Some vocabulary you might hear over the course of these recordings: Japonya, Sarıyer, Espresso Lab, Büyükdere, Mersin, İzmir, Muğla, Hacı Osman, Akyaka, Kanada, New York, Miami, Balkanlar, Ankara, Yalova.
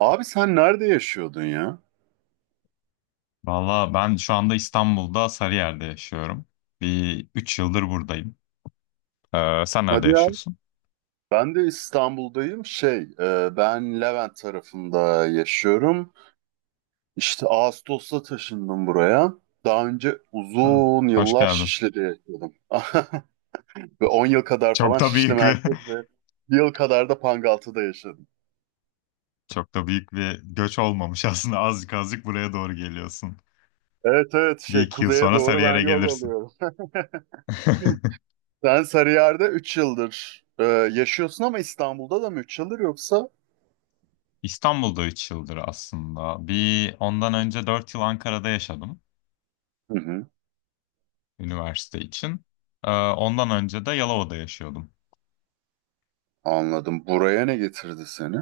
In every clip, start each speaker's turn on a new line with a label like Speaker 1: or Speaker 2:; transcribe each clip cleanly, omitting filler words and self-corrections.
Speaker 1: Abi sen nerede yaşıyordun ya?
Speaker 2: Valla ben şu anda İstanbul'da Sarıyer'de yaşıyorum. Bir 3 yıldır buradayım. Sen nerede
Speaker 1: Hadi ya.
Speaker 2: yaşıyorsun?
Speaker 1: Ben de İstanbul'dayım. Şey, ben Levent tarafında yaşıyorum. İşte Ağustos'ta taşındım buraya. Daha önce
Speaker 2: Ha,
Speaker 1: uzun
Speaker 2: hoş
Speaker 1: yıllar
Speaker 2: geldin.
Speaker 1: Şişli'de yaşadım. Ve 10 yıl kadar falan
Speaker 2: Çok da
Speaker 1: Şişli
Speaker 2: büyük bir
Speaker 1: merkez ve bir yıl kadar da Pangaltı'da yaşadım.
Speaker 2: çok da büyük bir göç olmamış aslında. Azıcık azıcık buraya doğru geliyorsun.
Speaker 1: Evet, evet,
Speaker 2: Bir
Speaker 1: şey
Speaker 2: iki yıl
Speaker 1: kuzeye
Speaker 2: sonra
Speaker 1: doğru ben
Speaker 2: Sarıyer'e
Speaker 1: yol
Speaker 2: gelirsin.
Speaker 1: alıyorum. Sen Sarıyer'de 3 yıldır yaşıyorsun ama İstanbul'da da mı 3 yıldır yoksa?
Speaker 2: İstanbul'da 3 yıldır aslında. Bir ondan önce 4 yıl Ankara'da yaşadım
Speaker 1: Hı hı,
Speaker 2: üniversite için. Ondan önce de Yalova'da yaşıyordum.
Speaker 1: anladım. Buraya ne getirdi seni?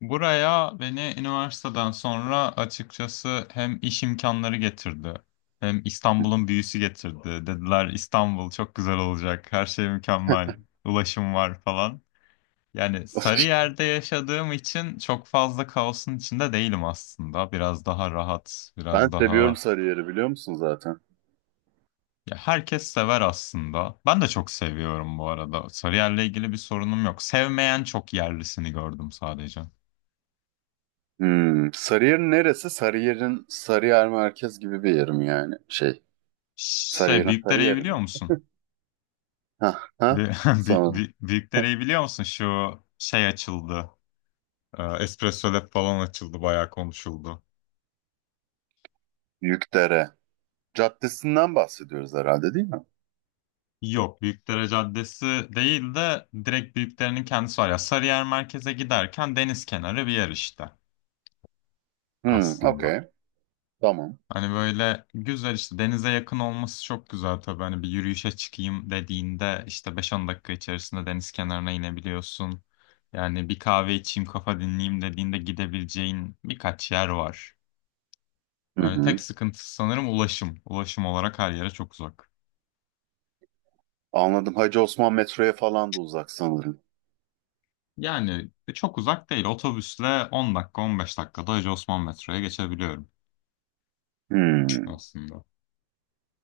Speaker 2: Buraya beni üniversiteden sonra açıkçası hem iş imkanları getirdi, hem İstanbul'un büyüsü getirdi. Dediler İstanbul çok güzel olacak, her şey mükemmel, ulaşım var falan. Yani Sarıyer'de yaşadığım için çok fazla kaosun içinde değilim aslında. Biraz daha rahat,
Speaker 1: Ben
Speaker 2: biraz
Speaker 1: seviyorum
Speaker 2: daha...
Speaker 1: Sarıyer'i, biliyor musun zaten?
Speaker 2: Ya herkes sever aslında. Ben de çok seviyorum bu arada. Sarıyer'le ilgili bir sorunum yok. Sevmeyen çok yerlisini gördüm sadece.
Speaker 1: Hmm. Sarıyer'in neresi? Sarıyer'in Sarıyer merkez gibi bir yerim yani. Şey,
Speaker 2: Şey,
Speaker 1: Sarıyer'in
Speaker 2: Büyükdere'yi
Speaker 1: Sarıyer'i mi?
Speaker 2: biliyor musun?
Speaker 1: Ha ha. Sanırım. Hah,
Speaker 2: Büyükdere'yi biliyor musun? Şu şey açıldı. Espresso Lab falan açıldı. Bayağı konuşuldu.
Speaker 1: Yükdere Caddesinden bahsediyoruz herhalde, değil mi?
Speaker 2: Yok. Büyükdere Caddesi değil de direkt Büyükdere'nin kendisi var. Ya Sarıyer merkeze giderken deniz kenarı bir yer işte
Speaker 1: Hmm,
Speaker 2: aslında.
Speaker 1: okey. Tamam.
Speaker 2: Hani böyle güzel işte denize yakın olması çok güzel tabii. Hani bir yürüyüşe çıkayım dediğinde işte beş on dakika içerisinde deniz kenarına inebiliyorsun. Yani bir kahve içeyim kafa dinleyeyim dediğinde gidebileceğin birkaç yer var.
Speaker 1: Hı
Speaker 2: Yani
Speaker 1: hı.
Speaker 2: tek sıkıntısı sanırım ulaşım. Ulaşım olarak her yere çok uzak.
Speaker 1: Anladım. Hacı Osman metroya falan da uzak sanırım.
Speaker 2: Yani çok uzak değil. Otobüsle 10 dakika 15 dakikada Hacı Osman metroya geçebiliyorum
Speaker 1: Hmm.
Speaker 2: aslında.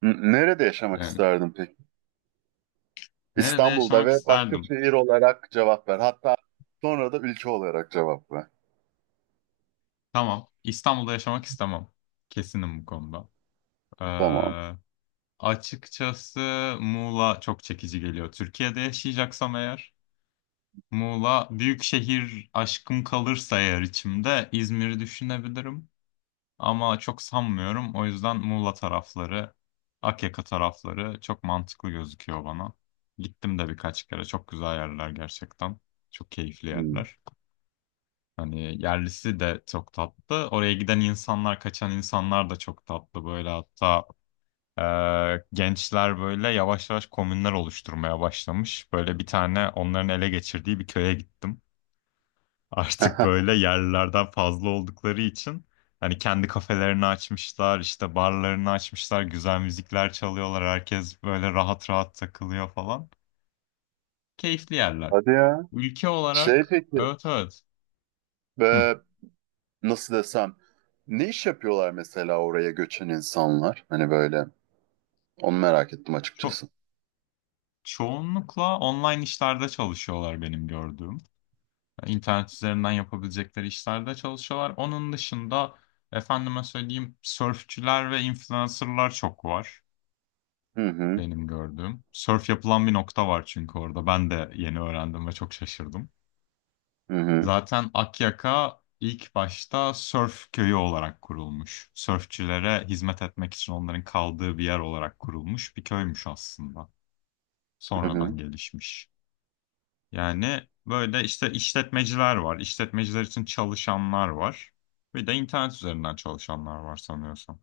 Speaker 1: Nerede yaşamak
Speaker 2: Yani
Speaker 1: isterdin peki?
Speaker 2: nerede
Speaker 1: İstanbul'da
Speaker 2: yaşamak
Speaker 1: ve başka
Speaker 2: isterdim?
Speaker 1: şehir olarak cevap ver. Hatta sonra da ülke olarak cevap ver.
Speaker 2: Tamam. İstanbul'da yaşamak istemem. Kesinim bu konuda.
Speaker 1: Tamam.
Speaker 2: Ee, Açıkçası Muğla çok çekici geliyor. Türkiye'de yaşayacaksam eğer Muğla büyük şehir aşkım kalırsa eğer içimde İzmir'i düşünebilirim. Ama çok sanmıyorum. O yüzden Muğla tarafları, Akyaka tarafları çok mantıklı gözüküyor bana. Gittim de birkaç kere. Çok güzel yerler gerçekten. Çok keyifli
Speaker 1: Hmm.
Speaker 2: yerler. Hani yerlisi de çok tatlı. Oraya giden insanlar, kaçan insanlar da çok tatlı. Böyle hatta e, gençler böyle yavaş yavaş komünler oluşturmaya başlamış. Böyle bir tane onların ele geçirdiği bir köye gittim artık böyle yerlilerden fazla oldukları için hani kendi kafelerini açmışlar, işte barlarını açmışlar, güzel müzikler çalıyorlar, herkes böyle rahat rahat takılıyor falan. Keyifli yerler.
Speaker 1: Hadi ya.
Speaker 2: Ülke
Speaker 1: Şey
Speaker 2: olarak
Speaker 1: peki,
Speaker 2: evet, evet. Hı.
Speaker 1: e, nasıl desem, ne iş yapıyorlar mesela oraya göçen insanlar? Hani böyle, onu merak ettim
Speaker 2: Çok
Speaker 1: açıkçası.
Speaker 2: çoğunlukla online işlerde çalışıyorlar benim gördüğüm. İnternet üzerinden yapabilecekleri işlerde çalışıyorlar. Onun dışında efendime söyleyeyim sörfçüler ve influencerlar çok var.
Speaker 1: Hı hı,
Speaker 2: Benim gördüğüm. Sörf yapılan bir nokta var çünkü orada. Ben de yeni öğrendim ve çok şaşırdım.
Speaker 1: hı hı,
Speaker 2: Zaten Akyaka ilk başta sörf köyü olarak kurulmuş. Sörfçülere hizmet etmek için onların kaldığı bir yer olarak kurulmuş bir köymüş aslında.
Speaker 1: hı
Speaker 2: Sonradan
Speaker 1: hı.
Speaker 2: gelişmiş. Yani böyle işte işletmeciler var. İşletmeciler için çalışanlar var. Bir de internet üzerinden çalışanlar var sanıyorsam.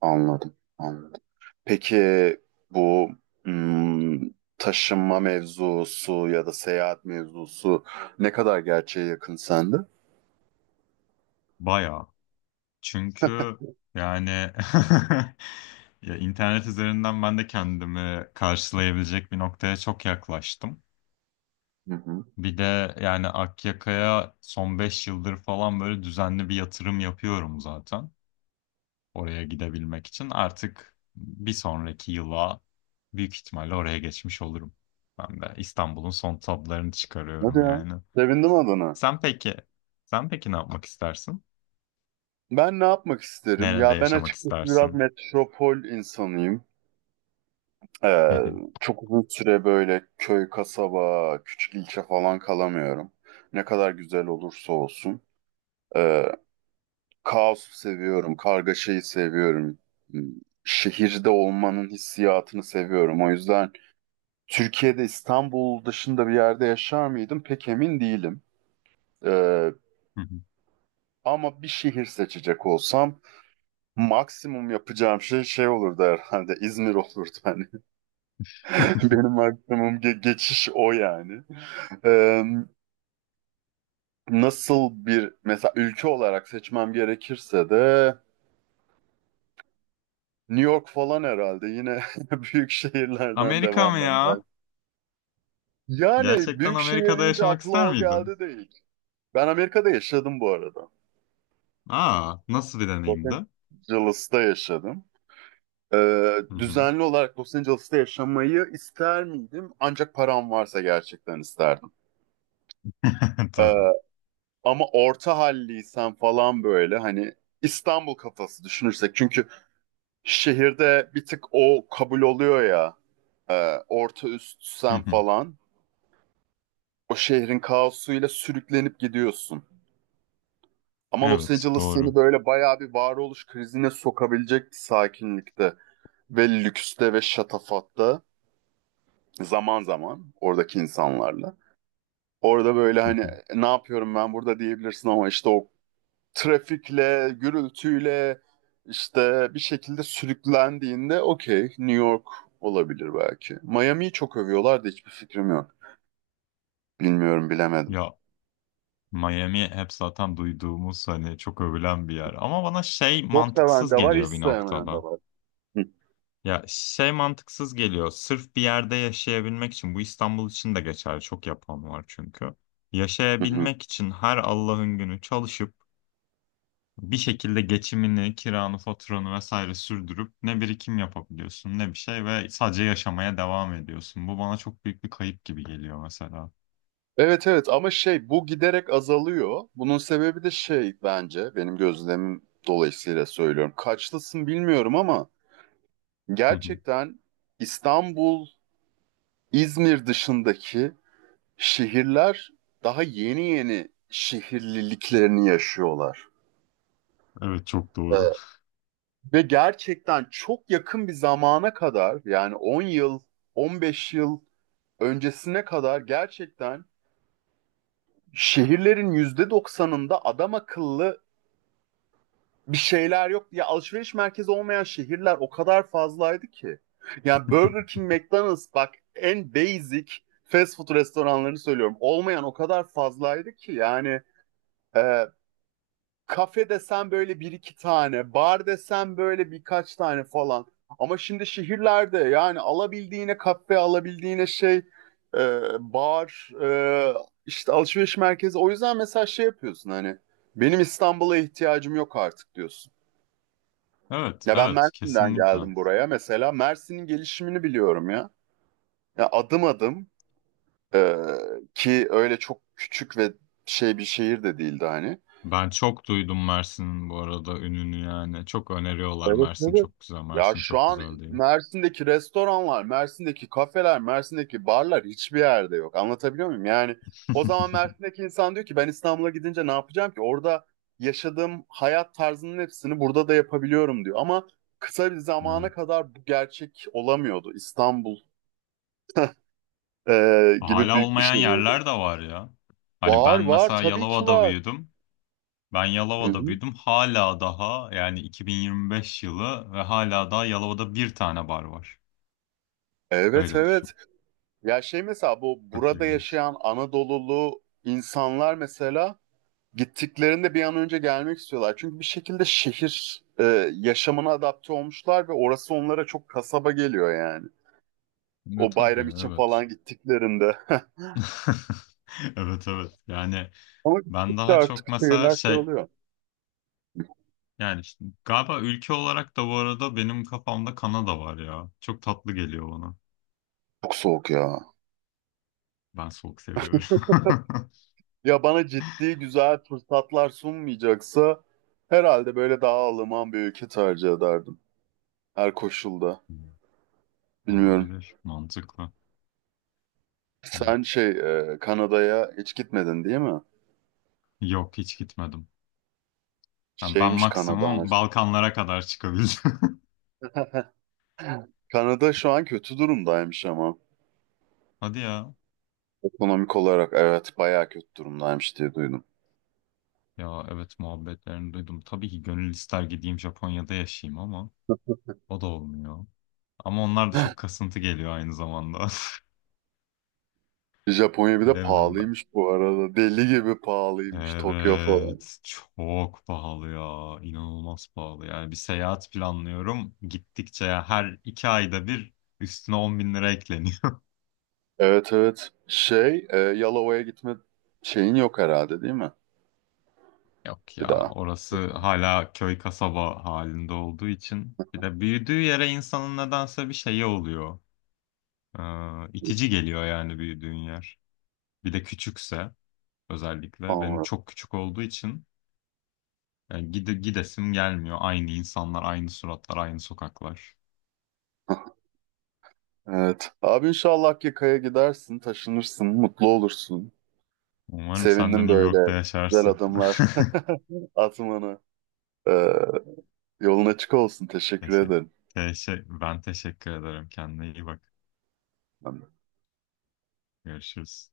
Speaker 1: Anladım, anladım. Peki bu hmm, taşınma mevzusu ya da seyahat mevzusu ne kadar gerçeğe yakın sende?
Speaker 2: Bayağı. Çünkü yani ya internet üzerinden ben de kendimi karşılayabilecek bir noktaya çok yaklaştım.
Speaker 1: Hı hı.
Speaker 2: Bir de yani Akyaka'ya son 5 yıldır falan böyle düzenli bir yatırım yapıyorum zaten. Oraya gidebilmek için. Artık bir sonraki yıla büyük ihtimalle oraya geçmiş olurum. Ben de İstanbul'un son tadlarını
Speaker 1: Hadi
Speaker 2: çıkarıyorum
Speaker 1: ya.
Speaker 2: yani.
Speaker 1: Sevindim adına.
Speaker 2: Sen peki, sen peki ne yapmak istersin?
Speaker 1: Ben ne yapmak isterim?
Speaker 2: Nerede
Speaker 1: Ya ben
Speaker 2: yaşamak
Speaker 1: açıkçası biraz
Speaker 2: istersin?
Speaker 1: metropol insanıyım. Ee,
Speaker 2: Hı
Speaker 1: çok uzun süre böyle köy, kasaba, küçük ilçe falan kalamıyorum. Ne kadar güzel olursa olsun. Ee, kaosu seviyorum, kargaşayı seviyorum. Hmm, Şehirde olmanın hissiyatını seviyorum. O yüzden Türkiye'de İstanbul dışında bir yerde yaşar mıydım pek emin değilim. Ee,
Speaker 2: hı.
Speaker 1: ama bir şehir seçecek olsam maksimum yapacağım şey olurdu herhalde İzmir olurdu hani. Benim maksimum geçiş o yani. Ee, nasıl bir mesela ülke olarak seçmem gerekirse de New York falan herhalde yine büyük şehirlerden
Speaker 2: Amerika mı
Speaker 1: devam ben
Speaker 2: ya?
Speaker 1: de. Yani
Speaker 2: Gerçekten
Speaker 1: büyük şehir
Speaker 2: Amerika'da
Speaker 1: deyince
Speaker 2: yaşamak
Speaker 1: akla
Speaker 2: ister
Speaker 1: o
Speaker 2: miydin?
Speaker 1: geldi, değil? Ben Amerika'da yaşadım bu arada.
Speaker 2: Aa, nasıl bir
Speaker 1: Los
Speaker 2: deneyimdi?
Speaker 1: Angeles'ta yaşadım.
Speaker 2: Hı hı.
Speaker 1: Düzenli olarak Los Angeles'ta yaşamayı ister miydim? Ancak param varsa gerçekten isterdim. Ee,
Speaker 2: Tabii.
Speaker 1: ama orta halliysen falan, böyle hani İstanbul kafası düşünürsek, çünkü şehirde bir tık o kabul oluyor ya. Orta üst
Speaker 2: Hı
Speaker 1: sen
Speaker 2: hı.
Speaker 1: falan. O şehrin kaosuyla sürüklenip gidiyorsun. Ama Los
Speaker 2: Evet,
Speaker 1: Angeles seni
Speaker 2: doğru.
Speaker 1: böyle bayağı bir varoluş krizine sokabilecek sakinlikte ve lükste ve şatafatta, zaman zaman oradaki insanlarla. Orada böyle
Speaker 2: Hı hı.
Speaker 1: hani ne yapıyorum ben burada diyebilirsin, ama işte o trafikle, gürültüyle işte bir şekilde sürüklendiğinde okey, New York olabilir belki. Miami'yi çok övüyorlar da hiçbir fikrim yok. Bilmiyorum, bilemedim.
Speaker 2: Ya Miami hep zaten duyduğumuz hani çok övülen bir yer. Ama bana şey
Speaker 1: Çok seven de
Speaker 2: mantıksız
Speaker 1: var, hiç
Speaker 2: geliyor bir
Speaker 1: sevmeyen de
Speaker 2: noktada.
Speaker 1: var. Hı,
Speaker 2: Ya şey mantıksız geliyor. Sırf bir yerde yaşayabilmek için bu İstanbul için de geçerli. Çok yapan var çünkü.
Speaker 1: hı, hı.
Speaker 2: Yaşayabilmek için her Allah'ın günü çalışıp bir şekilde geçimini, kiranı, faturanı vesaire sürdürüp ne birikim yapabiliyorsun ne bir şey ve sadece yaşamaya devam ediyorsun. Bu bana çok büyük bir kayıp gibi geliyor mesela.
Speaker 1: Evet, evet, ama şey bu giderek azalıyor. Bunun sebebi de şey, bence, benim gözlemim dolayısıyla söylüyorum. Kaçlısın bilmiyorum ama
Speaker 2: Hı hı.
Speaker 1: gerçekten İstanbul, İzmir dışındaki şehirler daha yeni yeni şehirliliklerini yaşıyorlar.
Speaker 2: Evet çok doğru.
Speaker 1: Evet. Ve gerçekten çok yakın bir zamana kadar, yani 10 yıl, 15 yıl öncesine kadar, gerçekten şehirlerin %90'ında adam akıllı bir şeyler yok. Ya alışveriş merkezi olmayan şehirler o kadar fazlaydı ki. Yani Burger King, McDonald's, bak en basic fast food restoranlarını söylüyorum. Olmayan o kadar fazlaydı ki, yani e, Kafe desen böyle bir iki tane, bar desen böyle birkaç tane falan. Ama şimdi şehirlerde yani alabildiğine kafe, alabildiğine şey, e, bar, işte alışveriş merkezi. O yüzden mesela şey yapıyorsun hani, benim İstanbul'a ihtiyacım yok artık diyorsun.
Speaker 2: Evet,
Speaker 1: Ya ben
Speaker 2: evet
Speaker 1: Mersin'den
Speaker 2: kesinlikle.
Speaker 1: geldim buraya mesela. Mersin'in gelişimini biliyorum ya. Ya adım adım e, ki öyle çok küçük ve şey bir şehir de değildi hani.
Speaker 2: Ben çok duydum Mersin'in bu arada ününü yani. Çok öneriyorlar
Speaker 1: Evet,
Speaker 2: Mersin
Speaker 1: evet.
Speaker 2: çok güzel,
Speaker 1: Ya
Speaker 2: Mersin
Speaker 1: şu
Speaker 2: çok
Speaker 1: an
Speaker 2: güzel diye.
Speaker 1: Mersin'deki restoranlar, Mersin'deki kafeler, Mersin'deki barlar hiçbir yerde yok. Anlatabiliyor muyum? Yani o zaman Mersin'deki insan diyor ki ben İstanbul'a gidince ne yapacağım ki? Orada yaşadığım hayat tarzının hepsini burada da yapabiliyorum diyor. Ama kısa bir zamana
Speaker 2: Evet.
Speaker 1: kadar bu gerçek olamıyordu. İstanbul e, gibi
Speaker 2: Hala
Speaker 1: büyük bir
Speaker 2: olmayan
Speaker 1: şehirdi.
Speaker 2: yerler de var ya. Hani
Speaker 1: Var,
Speaker 2: ben
Speaker 1: var,
Speaker 2: mesela
Speaker 1: tabii ki
Speaker 2: Yalova'da
Speaker 1: var.
Speaker 2: büyüdüm. Ben
Speaker 1: Hı
Speaker 2: Yalova'da
Speaker 1: hı.
Speaker 2: büyüdüm. Hala daha yani 2025 yılı ve hala daha Yalova'da bir tane bar var.
Speaker 1: Evet,
Speaker 2: Öyle düşün.
Speaker 1: evet. Ya şey, mesela bu
Speaker 2: Çok
Speaker 1: burada
Speaker 2: ilginç.
Speaker 1: yaşayan Anadolulu insanlar mesela gittiklerinde bir an önce gelmek istiyorlar. Çünkü bir şekilde şehir yaşamına adapte olmuşlar ve orası onlara çok kasaba geliyor yani.
Speaker 2: Ne
Speaker 1: O
Speaker 2: tabii
Speaker 1: bayram için
Speaker 2: evet.
Speaker 1: falan gittiklerinde.
Speaker 2: Evet, evet. Yani
Speaker 1: Ama
Speaker 2: ben
Speaker 1: gittikçe
Speaker 2: daha
Speaker 1: artık
Speaker 2: çok mesela
Speaker 1: şehirler şey
Speaker 2: şey
Speaker 1: oluyor.
Speaker 2: yani işte galiba ülke olarak da bu arada benim kafamda Kanada var ya. Çok tatlı geliyor bana.
Speaker 1: Çok soğuk ya.
Speaker 2: Ben soğuk seviyorum.
Speaker 1: Ya bana ciddi güzel fırsatlar sunmayacaksa herhalde böyle daha Alman bir ülke tercih ederdim. Her koşulda.
Speaker 2: Hmm.
Speaker 1: Bilmiyorum.
Speaker 2: Olabilir. Mantıklı.
Speaker 1: Sen
Speaker 2: Evet.
Speaker 1: şey, Kanada'ya hiç gitmedin, değil mi?
Speaker 2: Yok hiç gitmedim. Yani ben
Speaker 1: Şeymiş Kanada,
Speaker 2: maksimum
Speaker 1: Kanada'mış.
Speaker 2: Balkanlara kadar çıkabildim.
Speaker 1: Kanada şu an kötü durumdaymış ama.
Speaker 2: Hadi ya.
Speaker 1: Ekonomik olarak evet, bayağı kötü durumdaymış diye duydum.
Speaker 2: Ya evet muhabbetlerini duydum. Tabii ki gönül ister gideyim Japonya'da yaşayayım ama o da olmuyor. Ama onlar da çok kasıntı geliyor aynı zamanda.
Speaker 1: Japonya bir de
Speaker 2: Bilemiyorum ben.
Speaker 1: pahalıymış bu arada. Deli gibi pahalıymış Tokyo falan.
Speaker 2: Evet çok pahalı ya. İnanılmaz pahalı. Yani bir seyahat planlıyorum. Gittikçe ya her iki ayda bir üstüne 10 bin lira ekleniyor.
Speaker 1: Evet, evet. Şey, Yalova'ya gitme şeyin yok herhalde, değil mi?
Speaker 2: Yok ya
Speaker 1: Bir daha.
Speaker 2: orası hala köy kasaba halinde olduğu için. Bir de büyüdüğü yere insanın nedense bir şeyi oluyor. Ee, itici geliyor yani büyüdüğün yer. Bir de küçükse özellikle benim
Speaker 1: Anladım.
Speaker 2: çok küçük olduğu için yani gidesim gelmiyor. Aynı insanlar, aynı suratlar, aynı sokaklar.
Speaker 1: Evet. Abi inşallah Akkaya'ya gidersin, taşınırsın, mutlu olursun.
Speaker 2: Umarım sen de
Speaker 1: Sevindim
Speaker 2: New York'ta
Speaker 1: böyle güzel
Speaker 2: yaşarsın.
Speaker 1: adımlar atmanı. E, yolun açık olsun. Teşekkür
Speaker 2: Teşekkür.
Speaker 1: ederim.
Speaker 2: Teşekkür. Ben teşekkür ederim. Kendine iyi bak. Görüşürüz.